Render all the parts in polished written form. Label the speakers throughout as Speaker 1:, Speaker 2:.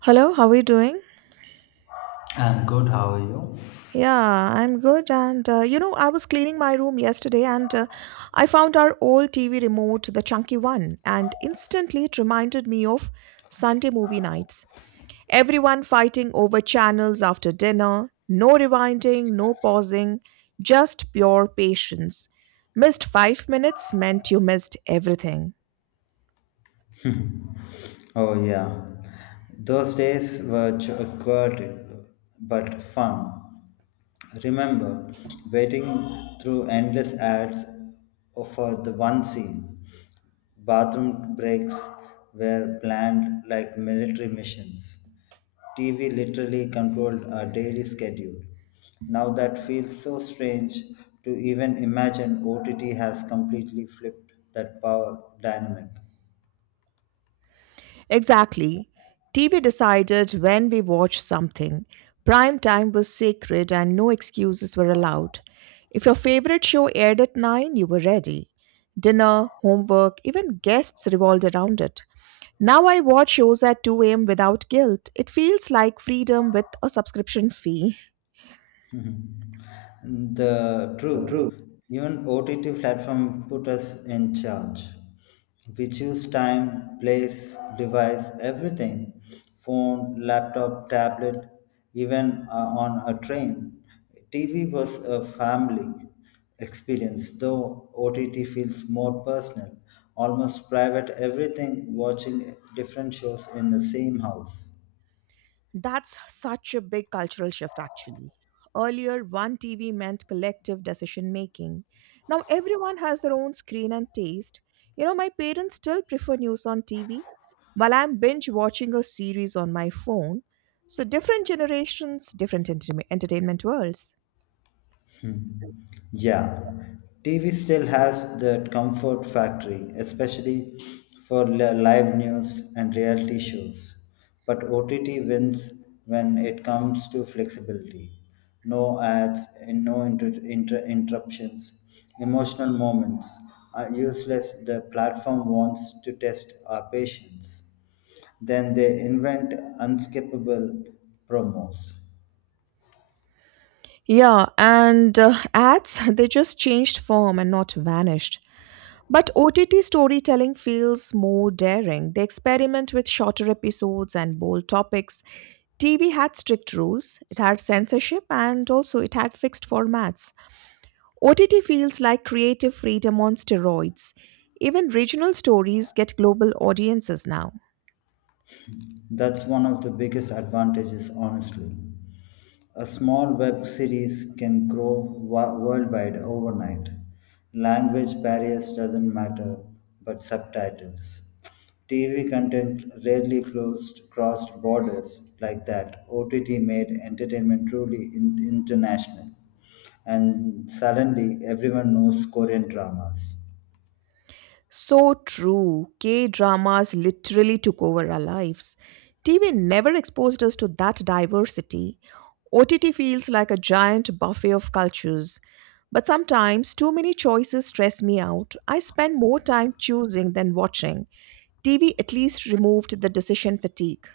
Speaker 1: Hello, how are you doing?
Speaker 2: I'm good. How are you?
Speaker 1: Yeah, I'm good. And I was cleaning my room yesterday and I found our old TV remote, the chunky one, and instantly it reminded me of Sunday movie nights. Everyone fighting over channels after dinner, no rewinding, no pausing, just pure patience. Missed 5 minutes meant you missed everything.
Speaker 2: Oh, yeah. Those days were chaotic but fun. Remember waiting through endless ads for the one scene. Bathroom breaks were planned like military missions. TV literally controlled our daily schedule. Now that feels so strange to even imagine OTT has completely flipped that power dynamic.
Speaker 1: Exactly. TV decided when we watched something. Prime time was sacred and no excuses were allowed. If your favorite show aired at 9, you were ready. Dinner, homework, even guests revolved around it. Now I watch shows at 2 a.m. without guilt. It feels like freedom with a subscription fee.
Speaker 2: Hmm. The true, even OTT platform put us in charge. We choose time, place, device, everything. Phone, laptop, tablet, even on a train. TV was a family experience, though OTT feels more personal, almost private, everything watching different shows in the same house.
Speaker 1: That's such a big cultural shift, actually. Earlier, one TV meant collective decision making. Now, everyone has their own screen and taste. My parents still prefer news on TV while I'm binge watching a series on my phone. So, different generations, different entertainment worlds.
Speaker 2: Hmm. Yeah, TV still has that comfort factory, especially for live news and reality shows. But OTT wins when it comes to flexibility. No ads and no interruptions, emotional moments are useless. The platform wants to test our patience. Then they invent unskippable promos.
Speaker 1: Yeah, and ads, they just changed form and not vanished. But OTT storytelling feels more daring. They experiment with shorter episodes and bold topics. TV had strict rules, it had censorship, and also it had fixed formats. OTT feels like creative freedom on steroids. Even regional stories get global audiences now.
Speaker 2: That's one of the biggest advantages, honestly. A small web series can grow worldwide overnight. Language barriers doesn't matter, but subtitles. TV content rarely closed, crossed borders like that. OTT made entertainment truly international. And suddenly, everyone knows Korean dramas.
Speaker 1: So true. K dramas literally took over our lives. TV never exposed us to that diversity. OTT feels like a giant buffet of cultures. But sometimes too many choices stress me out. I spend more time choosing than watching. TV at least removed the decision fatigue.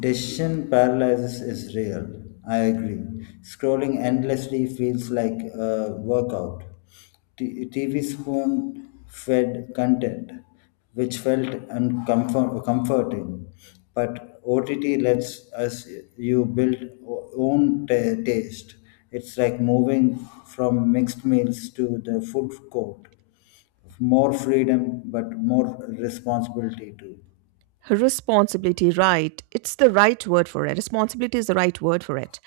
Speaker 2: Decision paralysis is real. I agree. Scrolling endlessly feels like a workout. TV spoon fed content, which felt comforting, but OTT lets us you build own taste. It's like moving from mixed meals to the food court. More freedom, but more responsibility too.
Speaker 1: Responsibility, right. It's the right word for it. Responsibility is the right word for it.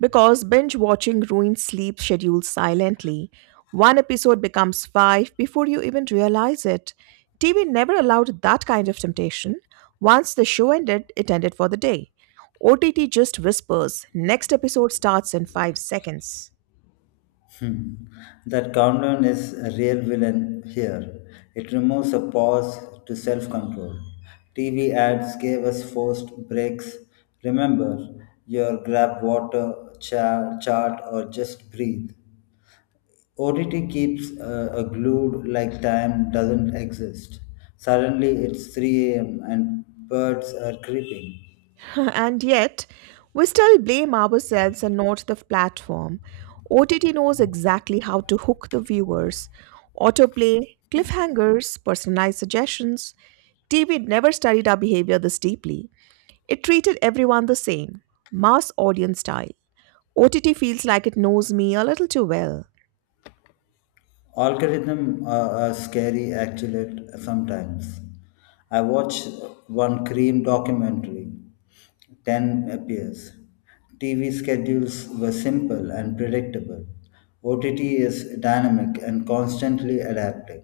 Speaker 1: Because binge watching ruins sleep schedules silently. One episode becomes five before you even realize it. TV never allowed that kind of temptation. Once the show ended, it ended for the day. OTT just whispers, next episode starts in 5 seconds.
Speaker 2: Hmm. That countdown is a real villain here. It removes a pause to self control. TV ads gave us forced breaks. Remember your grab water, chart, or just breathe. ODT keeps a glued like time doesn't exist. Suddenly it's 3 a.m. and birds are creeping.
Speaker 1: And yet, we still blame ourselves and not the platform. OTT knows exactly how to hook the viewers. Autoplay, cliffhangers, personalized suggestions. TV never studied our behavior this deeply. It treated everyone the same, mass audience style. OTT feels like it knows me a little too well.
Speaker 2: Algorithm are scary actually sometimes. I watched one cream documentary. 10 appears. TV schedules were simple and predictable. OTT is dynamic and constantly adapting.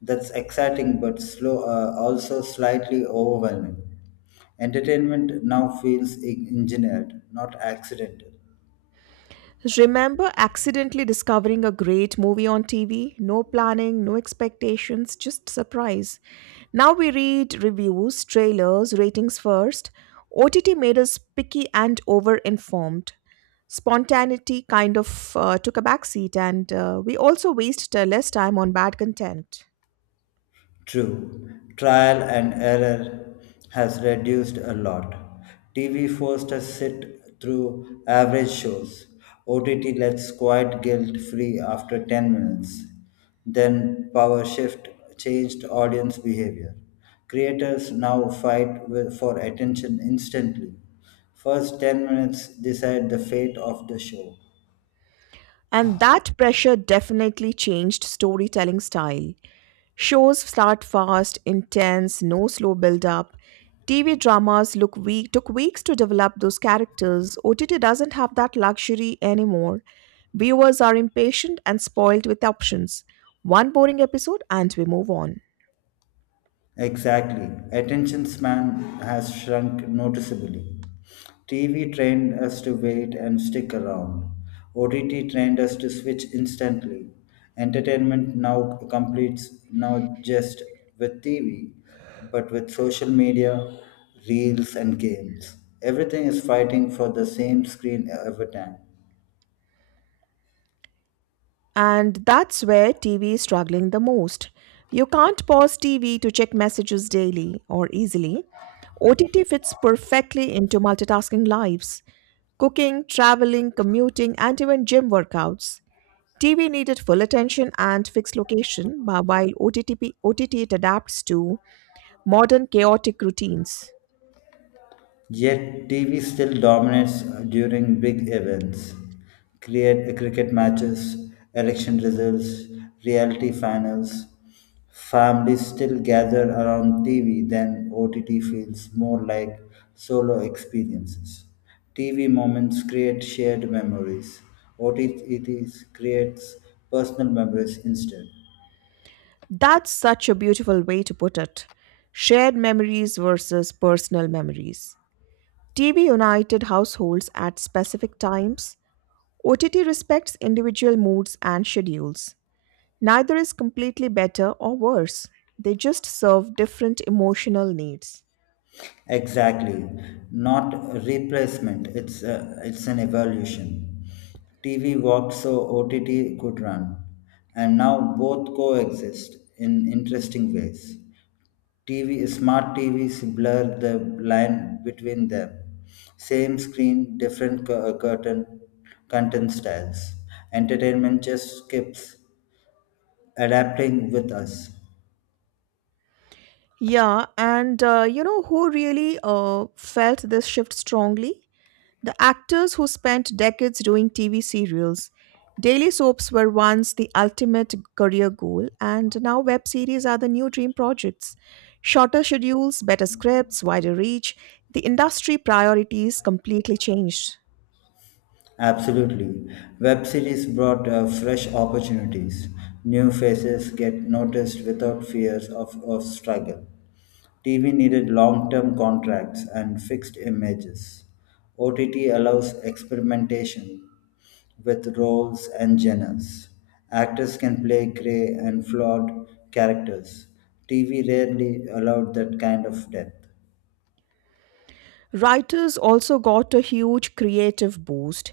Speaker 2: That's exciting but slow, also slightly overwhelming. Entertainment now feels engineered, not accidental.
Speaker 1: Remember accidentally discovering a great movie on TV? No planning, no expectations, just surprise. Now we read reviews, trailers, ratings first. OTT made us picky and over-informed. Spontaneity kind of took a backseat, and we also waste less time on bad content.
Speaker 2: True, trial and error has reduced a lot. TV forced us sit through average shows. OTT lets quiet guilt free after 10 minutes. Then power shift changed audience behavior. Creators now fight for attention instantly. First 10 minutes decide the fate of the show.
Speaker 1: And that pressure definitely changed storytelling style. Shows start fast, intense, no slow build up. TV dramas look weak, took weeks to develop those characters. OTT doesn't have that luxury anymore. Viewers are impatient and spoiled with options. One boring episode and we move on.
Speaker 2: Exactly. Attention span has shrunk noticeably. TV trained us to wait and stick around. OTT trained us to switch instantly. Entertainment now completes not just with TV, but with social media, reels, and games. Everything is fighting for the same screen every time.
Speaker 1: And that's where TV is struggling the most. You can't pause TV to check messages daily or easily. OTT fits perfectly into multitasking lives cooking, traveling, commuting, and even gym workouts. TV needed full attention and fixed location, but while OTT, it adapts to modern chaotic routines.
Speaker 2: Yet, TV still dominates during big events, cricket matches, election results, reality finals. Families still gather around TV, then OTT feels more like solo experiences. TV moments create shared memories. OTT creates personal memories instead.
Speaker 1: That's such a beautiful way to put it. Shared memories versus personal memories. TV united households at specific times. OTT respects individual moods and schedules. Neither is completely better or worse, they just serve different emotional needs.
Speaker 2: Exactly, not a replacement. It's an evolution. TV walked so OTT could run, and now both coexist in interesting ways. TV smart TVs blur the line between them. Same screen, different curtain, content styles. Entertainment just keeps adapting with us.
Speaker 1: Yeah, and you know who really felt this shift strongly? The actors who spent decades doing TV serials, daily soaps were once the ultimate career goal, and now web series are the new dream projects. Shorter schedules, better scripts, wider reach, the industry priorities completely changed.
Speaker 2: Absolutely. Web series brought fresh opportunities. New faces get noticed without fears of struggle. TV needed long term contracts and fixed images. OTT allows experimentation with roles and genres. Actors can play grey and flawed characters. TV rarely allowed that kind of depth.
Speaker 1: Writers also got a huge creative boost.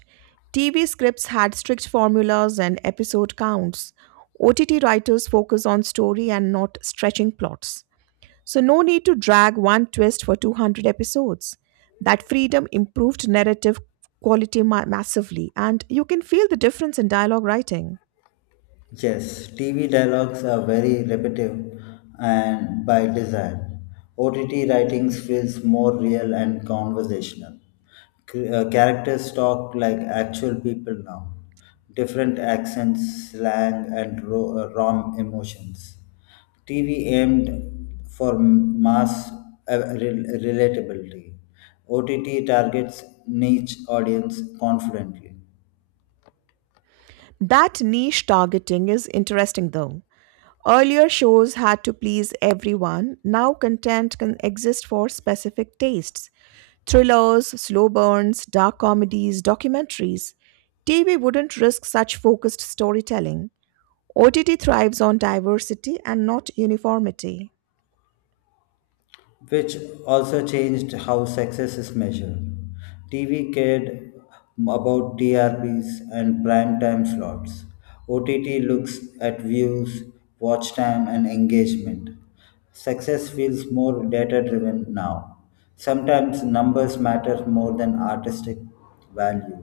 Speaker 1: TV scripts had strict formulas and episode counts. OTT writers focus on story and not stretching plots. So, no need to drag one twist for 200 episodes. That freedom improved narrative quality massively, and you can feel the difference in dialogue writing.
Speaker 2: Yes, TV dialogues are very repetitive and by design. OTT writings feels more real and conversational. Characters talk like actual people now. Different accents, slang, and raw emotions. TV aimed for mass relatability. OTT targets niche audience confidently.
Speaker 1: That niche targeting is interesting though. Earlier shows had to please everyone, now content can exist for specific tastes thrillers, slow burns, dark comedies, documentaries. TV wouldn't risk such focused storytelling. OTT thrives on diversity and not uniformity.
Speaker 2: Which also changed how success is measured. TV cared about TRPs and prime time slots. OTT looks at views, watch time, and engagement. Success feels more data driven now. Sometimes numbers matter more than artistic value.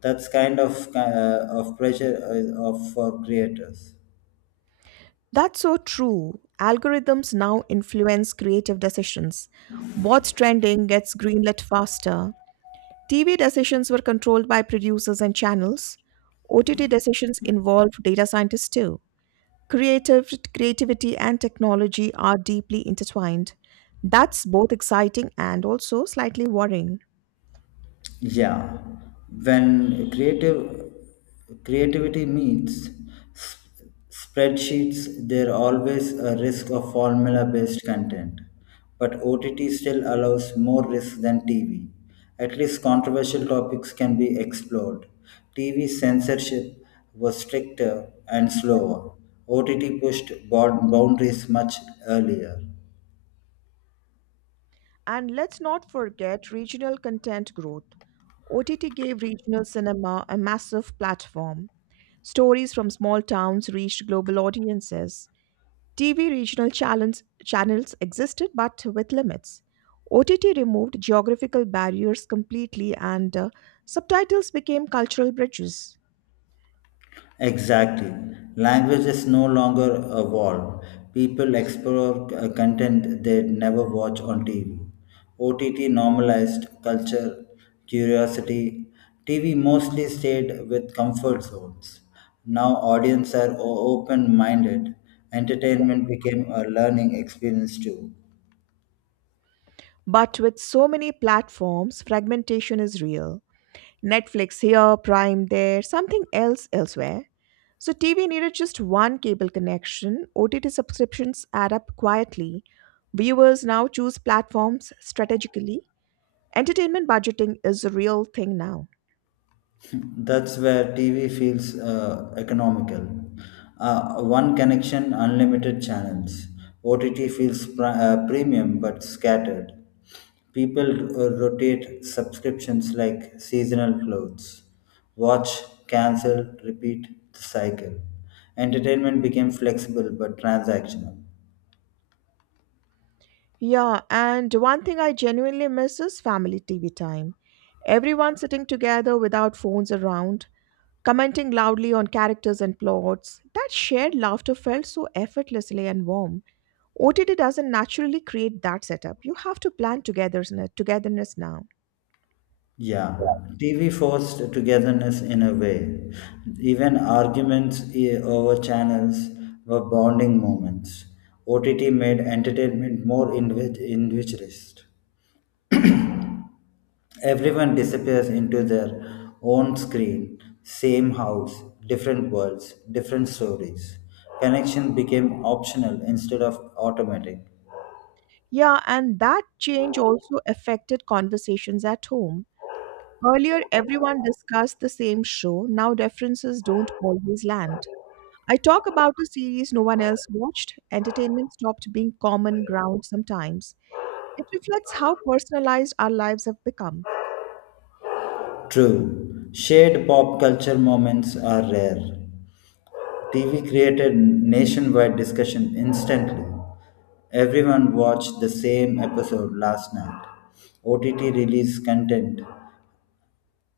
Speaker 2: That's kind of pressure of for creators.
Speaker 1: That's so true. Algorithms now influence creative decisions. What's trending gets greenlit faster. TV decisions were controlled by producers and channels. OTT decisions involved data scientists too. Creative Creativity and technology are deeply intertwined. That's both exciting and also slightly worrying.
Speaker 2: Yeah, when creative creativity meets s- spreadsheets, there always a risk of formula-based content, but OTT still allows more risk than TV. At least controversial topics can be explored. TV censorship was stricter and slower. OTT pushed boundaries much earlier.
Speaker 1: And let's not forget regional content growth. OTT gave regional cinema a massive platform. Stories from small towns reached global audiences. TV regional channels existed but with limits. OTT removed geographical barriers completely and subtitles became cultural bridges.
Speaker 2: Exactly. Language is no longer a wall. People explore content they'd never watch on TV. OTT normalized culture, curiosity. TV mostly stayed with comfort zones. Now audiences are open minded. Entertainment became a learning experience too.
Speaker 1: But with so many platforms, fragmentation is real. Netflix here, Prime there, something else elsewhere. So TV needed just one cable connection. OTT subscriptions add up quietly. Viewers now choose platforms strategically. Entertainment budgeting is a real thing now.
Speaker 2: That's where TV feels economical. One connection, unlimited channels. OTT feels premium but scattered. People rotate subscriptions like seasonal clothes. Watch, cancel, repeat the cycle. Entertainment became flexible but transactional.
Speaker 1: Yeah, and one thing I genuinely miss is family TV time. Everyone sitting together without phones around, commenting loudly on characters and plots. That shared laughter felt so effortlessly and warm. OTT doesn't naturally create that setup. You have to plan togetherness now.
Speaker 2: Yeah, TV forced togetherness in a way. Even arguments over channels were bonding moments. OTT made entertainment more enriched. Everyone disappears into their own screen, same house, different worlds, different stories. Connection became optional instead of automatic.
Speaker 1: Yeah, and that change also affected conversations at home. Earlier, everyone discussed the same show. Now, references don't always land. I talk about a series no one else watched. Entertainment stopped being common ground sometimes. It reflects how personalized our lives have become.
Speaker 2: True, shared pop culture moments are rare. TV created nationwide discussion instantly. Everyone watched the same episode last night. OTT released content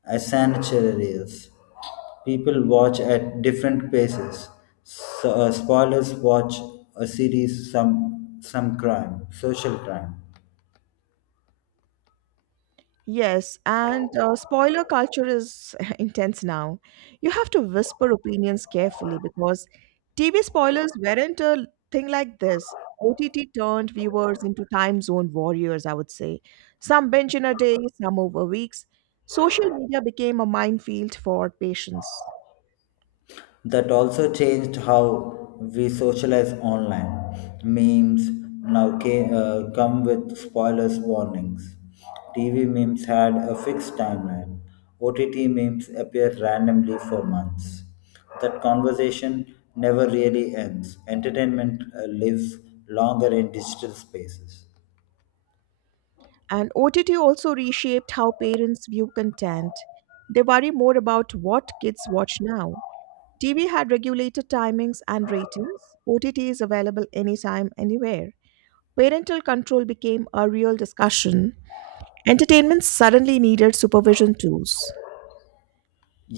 Speaker 2: as sanitarians. People watch at different paces. So, spoilers watch a series, some crime, social crime.
Speaker 1: Yes, and spoiler culture is intense now. You have to whisper opinions carefully because TV spoilers weren't a thing like this. OTT turned viewers into time zone warriors, I would say. Some binge in a day, some over weeks. Social media became a minefield for patience.
Speaker 2: That also changed how we socialize online. Memes now come with spoilers warnings. TV memes had a fixed timeline. OTT memes appear randomly for months. That conversation never really ends. Entertainment lives longer in digital spaces.
Speaker 1: And OTT also reshaped how parents view content. They worry more about what kids watch now. TV had regulated timings and ratings. OTT is available anytime, anywhere. Parental control became a real discussion. Entertainment suddenly needed supervision tools.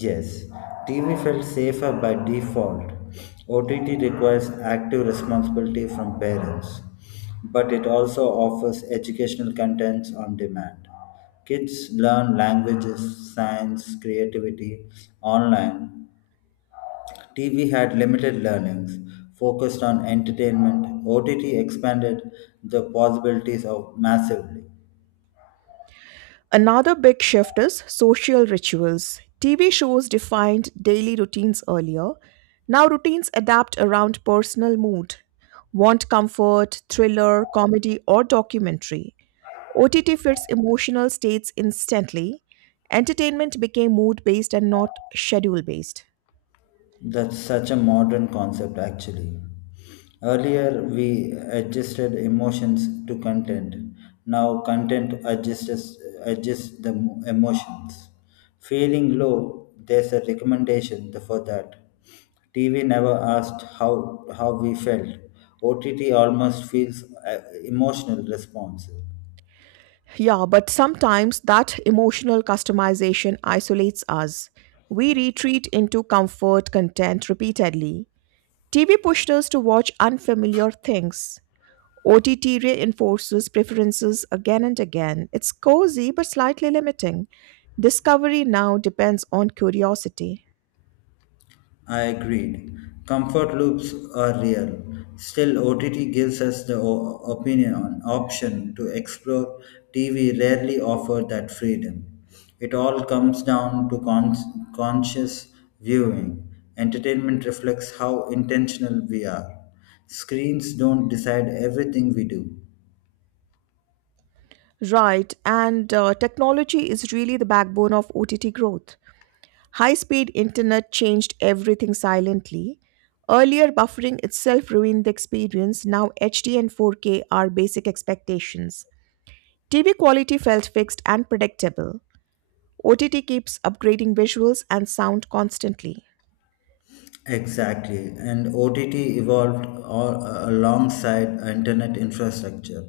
Speaker 2: Yes, TV felt safer by default. OTT requires active responsibility from parents, but it also offers educational contents on demand. Kids learn languages, science, creativity online. TV had limited learnings, focused on entertainment. OTT expanded the possibilities of massively.
Speaker 1: Another big shift is social rituals. TV shows defined daily routines earlier. Now routines adapt around personal mood. Want comfort, thriller, comedy, or documentary. OTT fits emotional states instantly. Entertainment became mood based and not schedule based.
Speaker 2: That's such a modern concept, actually. Earlier, we adjusted emotions to content. Now, content adjusts the emotions. Feeling low, there's a recommendation for that. TV never asked how we felt. OTT almost feels emotional responsive.
Speaker 1: Yeah, but sometimes that emotional customization isolates us. We retreat into comfort content repeatedly. TV pushed us to watch unfamiliar things. OTT reinforces preferences again and again. It's cozy but slightly limiting. Discovery now depends on curiosity.
Speaker 2: I agreed. Comfort loops are real. Still, OTT gives us the o- opinion on option to explore. TV rarely offer that freedom. It all comes down to conscious viewing. Entertainment reflects how intentional we are. Screens don't decide everything we do.
Speaker 1: Right, and technology is really the backbone of OTT growth. High speed internet changed everything silently. Earlier, buffering itself ruined the experience. Now, HD and 4K are basic expectations. TV quality felt fixed and predictable. OTT keeps upgrading visuals and sound constantly.
Speaker 2: Exactly, and OTT evolved alongside internet infrastructure.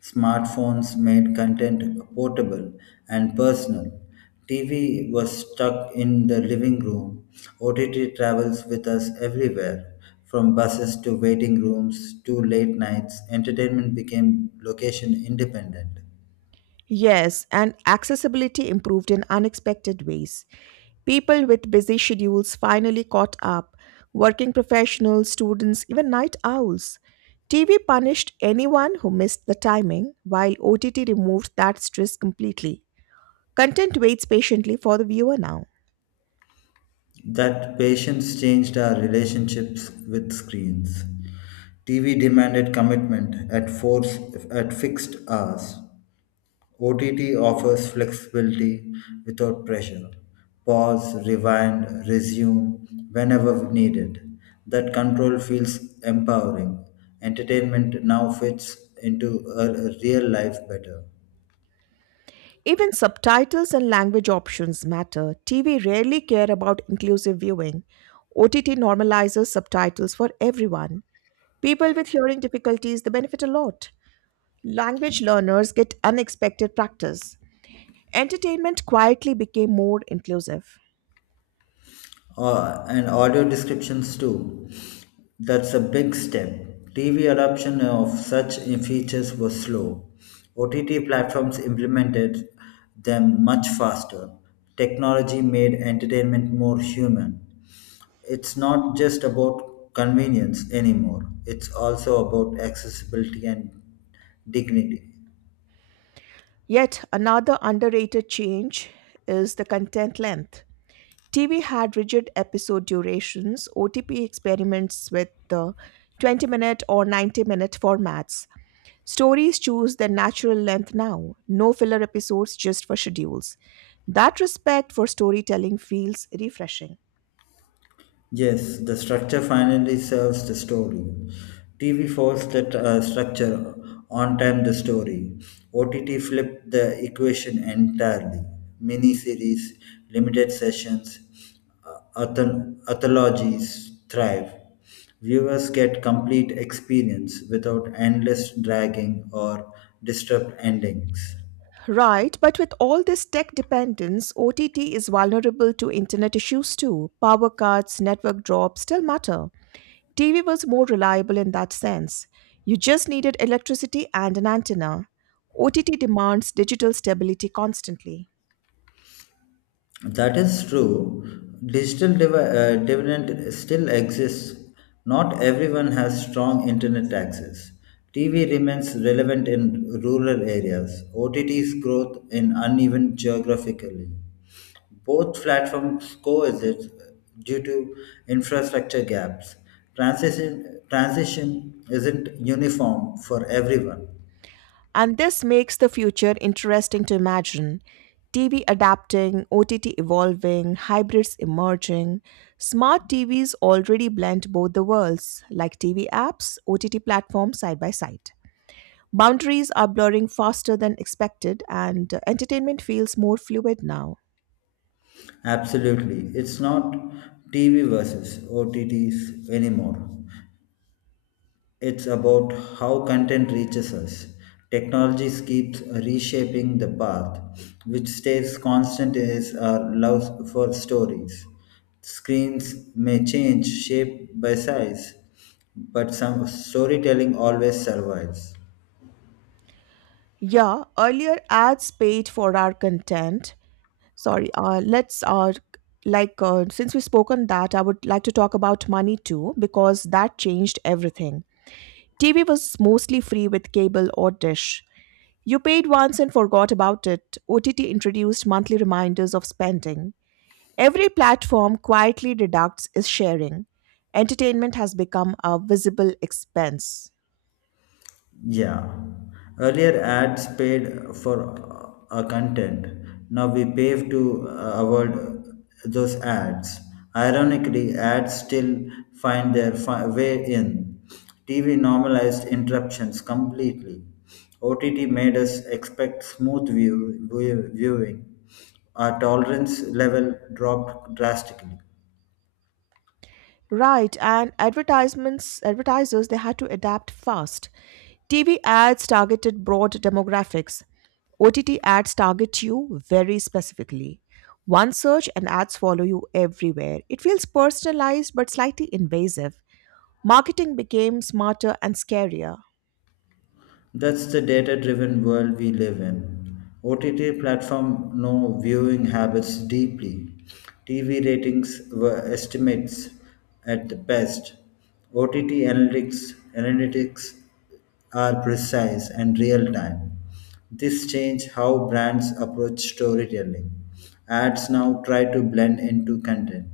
Speaker 2: Smartphones made content portable and personal. TV was stuck in the living room. OTT travels with us everywhere, from buses to waiting rooms to late nights. Entertainment became location independent.
Speaker 1: Yes, and accessibility improved in unexpected ways. People with busy schedules finally caught up, working professionals, students, even night owls. TV punished anyone who missed the timing, while OTT removed that stress completely. Content waits patiently for the viewer now.
Speaker 2: That patience changed our relationships with screens. TV demanded commitment at force at fixed hours. OTT offers flexibility without pressure. Pause, rewind, resume whenever needed. That control feels empowering. Entertainment now fits into a real life better.
Speaker 1: Even subtitles and language options matter. TV rarely care about inclusive viewing. OTT normalizes subtitles for everyone. People with hearing difficulties they benefit a lot. Language learners get unexpected practice. Entertainment quietly became more inclusive.
Speaker 2: And audio descriptions too. That's a big step. TV adoption of such features was slow. OTT platforms implemented them much faster. Technology made entertainment more human. It's not just about convenience anymore, it's also about accessibility and dignity.
Speaker 1: Yet another underrated change is the content length. TV had rigid episode durations, OTP experiments with the 20 minute or 90-minute formats. Stories choose their natural length now, no filler episodes just for schedules. That respect for storytelling feels refreshing.
Speaker 2: Yes, the structure finally serves the story. TV forced that structure on time the story. OTT flipped the equation entirely. Miniseries, limited sessions, uh, anthologies thrive. Viewers get complete experience without endless dragging or disturbed endings.
Speaker 1: Right, but with all this tech dependence, OTT is vulnerable to internet issues too. Power cuts, network drops still matter. TV was more reliable in that sense. You just needed electricity and an antenna. OTT demands digital stability constantly.
Speaker 2: That is true. Digital dividend still exists. Not everyone has strong internet access. TV remains relevant in rural areas. OTT's growth in uneven geographically. Both platforms coexist due to infrastructure gaps. Transition isn't uniform for everyone.
Speaker 1: And this makes the future interesting to imagine. TV adapting, OTT evolving, hybrids emerging. Smart TVs already blend both the worlds, like TV apps, OTT platforms side by side. Boundaries are blurring faster than expected, and entertainment feels more fluid now.
Speaker 2: Absolutely. It's not TV versus OTTs anymore. It's about how content reaches us. Technology keeps reshaping the path, which stays constant is our love for stories. Screens may change shape by size, but some storytelling always survives.
Speaker 1: Yeah, earlier ads paid for our content. Sorry, let's like since we've spoken that, I would like to talk about money too because that changed everything. TV was mostly free with cable or dish. You paid once and forgot about it. OTT introduced monthly reminders of spending. Every platform quietly deducts is sharing. Entertainment has become a visible expense.
Speaker 2: Yeah. Earlier ads paid for a content. Now we pay to avoid those ads. Ironically, ads still find their way in. TV normalized interruptions completely. OTT made us expect smooth viewing. Our tolerance level dropped drastically.
Speaker 1: Right, and advertisements advertisers they had to adapt fast. TV ads targeted broad demographics. OTT ads target you very specifically. One search and ads follow you everywhere. It feels personalized but slightly invasive. Marketing became smarter and scarier.
Speaker 2: That's the data driven world we live in. OTT platform know viewing habits deeply. TV ratings were estimates at the best. OTT analytics are precise and real time. This change how brands approach storytelling. Ads now try to blend into content.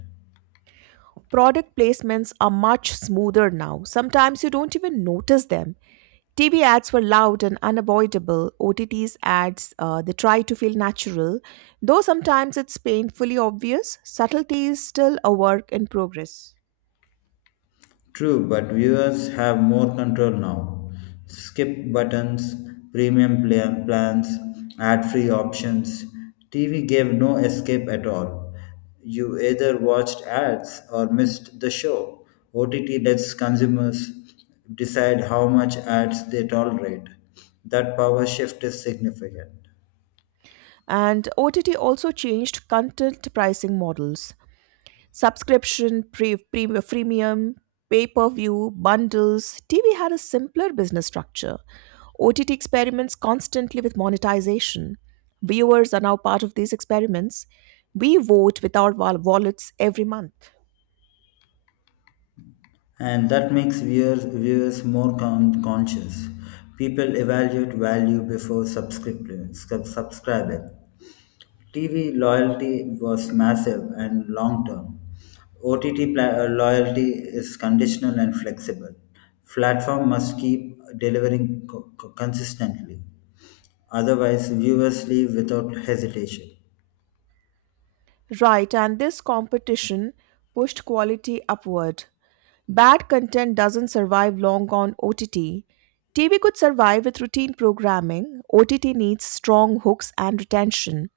Speaker 1: Product placements are much smoother now. Sometimes you don't even notice them. TV ads were loud and unavoidable. OTT's ads, they try to feel natural. Though sometimes it's painfully obvious, subtlety is still a work in progress.
Speaker 2: True, but viewers have more control now. Skip buttons, premium plans, ad free options. TV gave no escape at all. You either watched ads or missed the show. OTT lets consumers decide how much ads they tolerate. That power shift is significant
Speaker 1: And OTT also changed content pricing models. Subscription, freemium, pay per view, bundles. TV had a simpler business structure. OTT experiments constantly with monetization. Viewers are now part of these experiments. We vote with our wallets every month.
Speaker 2: and that makes viewers more conscious. People evaluate value before subscribing. TV loyalty was massive and long term. OTT loyalty is conditional and flexible. Platform must keep delivering consistently. Otherwise, viewers leave without hesitation.
Speaker 1: Right, and this competition pushed quality upward. Bad content doesn't survive long on OTT. TV could survive with routine programming. OTT needs strong hooks and retention.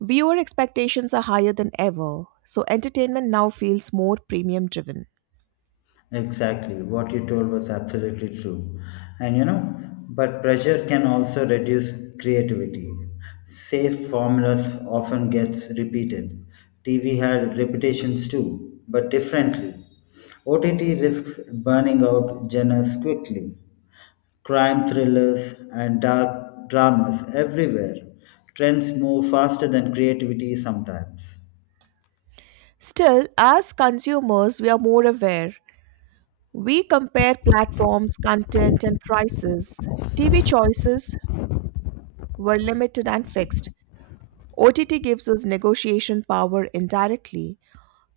Speaker 1: Viewer expectations are higher than ever, so entertainment now feels more premium driven.
Speaker 2: Exactly. What you told was absolutely true. And but pressure can also reduce creativity. Safe formulas often gets repeated. TV had repetitions too, but differently. OTT risks burning out genres quickly. Crime thrillers and dark dramas everywhere. Trends move faster than creativity sometimes.
Speaker 1: Still, as consumers, we are more aware. We compare platforms, content, and prices. TV choices were limited and fixed. OTT gives us negotiation power indirectly.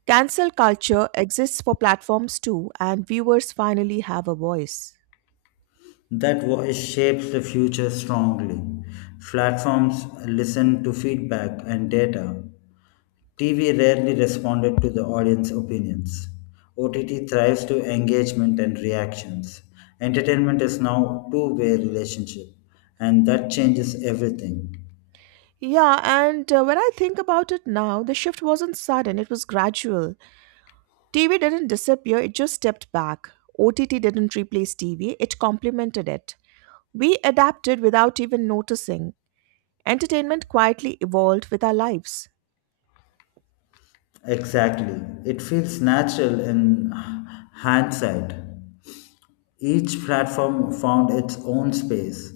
Speaker 1: Cancel culture exists for platforms too, and viewers finally have a voice.
Speaker 2: That voice shapes the future strongly. Platforms listen to feedback and data. TV rarely responded to the audience opinions. OTT thrives to engagement and reactions. Entertainment is now a two-way relationship and that changes everything.
Speaker 1: Yeah, and when I think about it now, the shift wasn't sudden, it was gradual. TV didn't disappear, it just stepped back. OTT didn't replace TV, it complemented it. We adapted without even noticing. Entertainment quietly evolved with our lives.
Speaker 2: Exactly. It feels natural in hindsight. Each platform found its own space.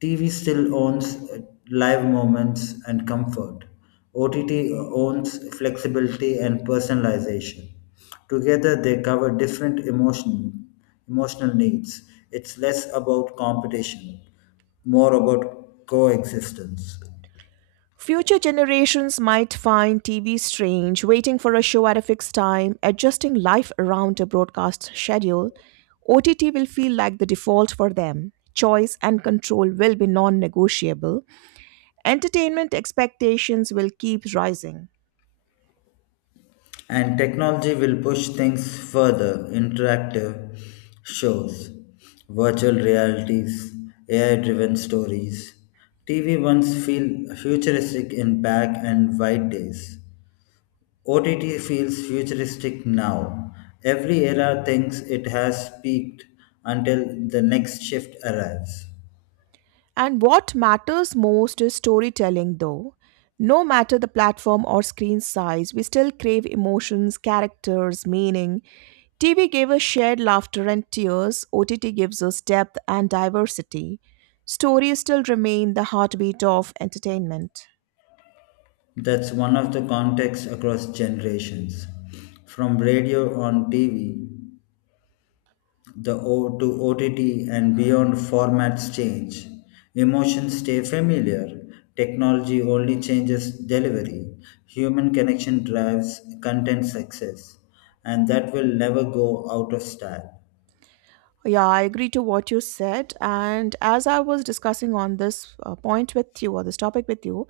Speaker 2: TV still owns live moments and comfort. OTT owns flexibility and personalization. Together, they cover different emotional needs. It's less about competition, more about coexistence.
Speaker 1: Future generations might find TV strange, waiting for a show at a fixed time, adjusting life around a broadcast schedule. OTT will feel like the default for them. Choice and control will be non negotiable. Entertainment expectations will keep rising.
Speaker 2: And technology will push things further interactive shows, virtual realities, AI driven stories. TV once feel futuristic in back and white days. OTT feels futuristic now. Every era thinks it has peaked until the next shift arrives.
Speaker 1: And what matters most is storytelling, though. No matter the platform or screen size, we still crave emotions, characters, meaning. TV gave us shared laughter and tears, OTT gives us depth and diversity. Stories still remain the heartbeat of entertainment.
Speaker 2: That's one of the contexts across generations. From radio on TV the O to OTT and beyond formats change. Emotions stay familiar. Technology only changes delivery. Human connection drives content success. And that will never go out of style.
Speaker 1: Yeah, I agree to what you said. And as I was discussing on this point with you or this topic with you,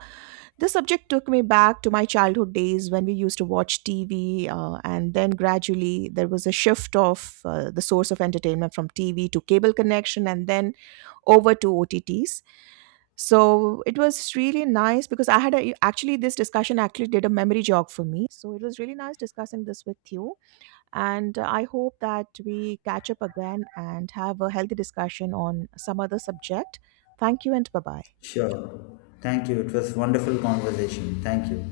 Speaker 1: this subject took me back to my childhood days when we used to watch TV, and then gradually there was a shift of the source of entertainment from TV to cable connection and then over to OTTs. So it was really nice because I actually this discussion actually did a memory jog for me. So it was really nice discussing this with you. And I hope that we catch up again and have a healthy discussion on some other subject. Thank you and bye bye.
Speaker 2: Sure. Thank you. It was wonderful conversation. Thank you.